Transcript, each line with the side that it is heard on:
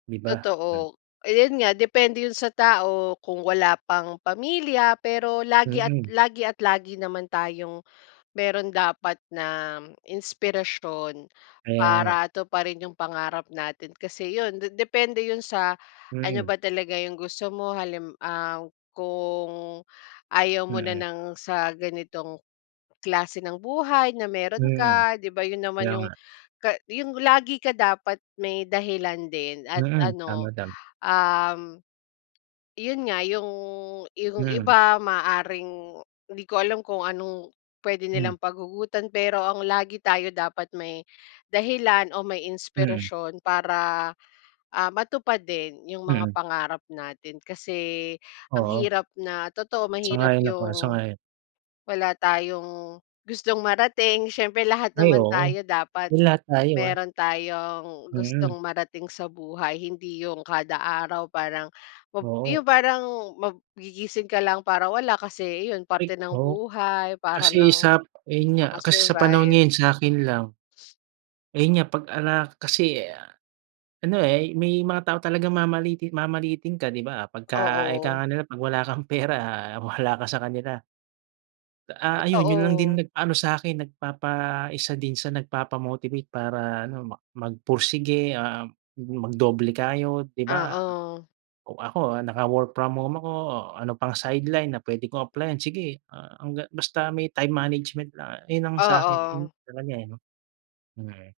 right: Di ba? Ay.
left: Totoo, eh, yun nga depende yun sa tao, kung wala pang pamilya, pero lagi at
right: Mm.
left: lagi at lagi naman tayong meron dapat na, inspirasyon,
right: Kaya nga.
left: para tuparin yung pangarap natin. Kasi yun, de depende yun sa, ano
right: Mm.
left: ba talaga yung gusto mo. Halim ah, kung ayaw mo na
right: Mm.
left: ng sa ganitong klase ng buhay, na meron
right: Mhm,
left: ka, 'di ba yun naman
right: kaya
left: yung
right: nga.
left: ka yung lagi ka dapat may dahilan din, at
right: Mhm,
left: ano,
right: tama, tam
left: um, yun nga, yung yung
right: Mhm.
left: iba maaaring hindi ko alam, kung anong pwede
right: Hmm.
left: nilang paghugutan pero ang lagi tayo dapat may, dahilan o may
right: Mm.
left: inspirasyon para, ah, matupad din yung mga
right: Mm.
left: pangarap natin. Kasi ang
right: Oo.
left: hirap na totoo mahirap
right: Sang-ayon ako,
left: yung
right: sang-ayon.
left: wala tayong gustong marating, siyempre lahat
right: Ay
left: naman
right: oo.
left: tayo dapat
right: Uy, lahat tayo, ah.
left: meron tayong
right: Mhm.
left: gustong marating sa buhay. Hindi yung kada araw parang mab
right: Oo.
left: yung parang mag gigising ka lang para wala, kasi iyon,
right: Ay
left: parte ng
right: oo.
left: buhay, para
right: Kasi
left: lang
right: sa ayun nga, kasi sa panahon
left: maka-survive.
right: ngayon sakin lang ayun nga, pag-ala kasi ano eh, may mga tao talagang mamaliitin mamaliitin ka, 'di ba. Pagka, ika
left: Oo.
right: nga nila, "Pag wala kang pera, wala ka sa kanila." Ah, ayun, yun lang din
left: Totoo.
right: nag ano sa'kin, nagpapa isa din sa nagpapa-motivate para ano, mak magpursige, um, mag-doble kayod, 'di ba.
left: Oo.
right: Ako ah, naka-work from home ako, o ano pang-sideline na pwede kong applyan, sige hangga't basta may time management lang. Ayun ang sa'kin din
left: Oo.
right: talaga eh, 'no. Hmm.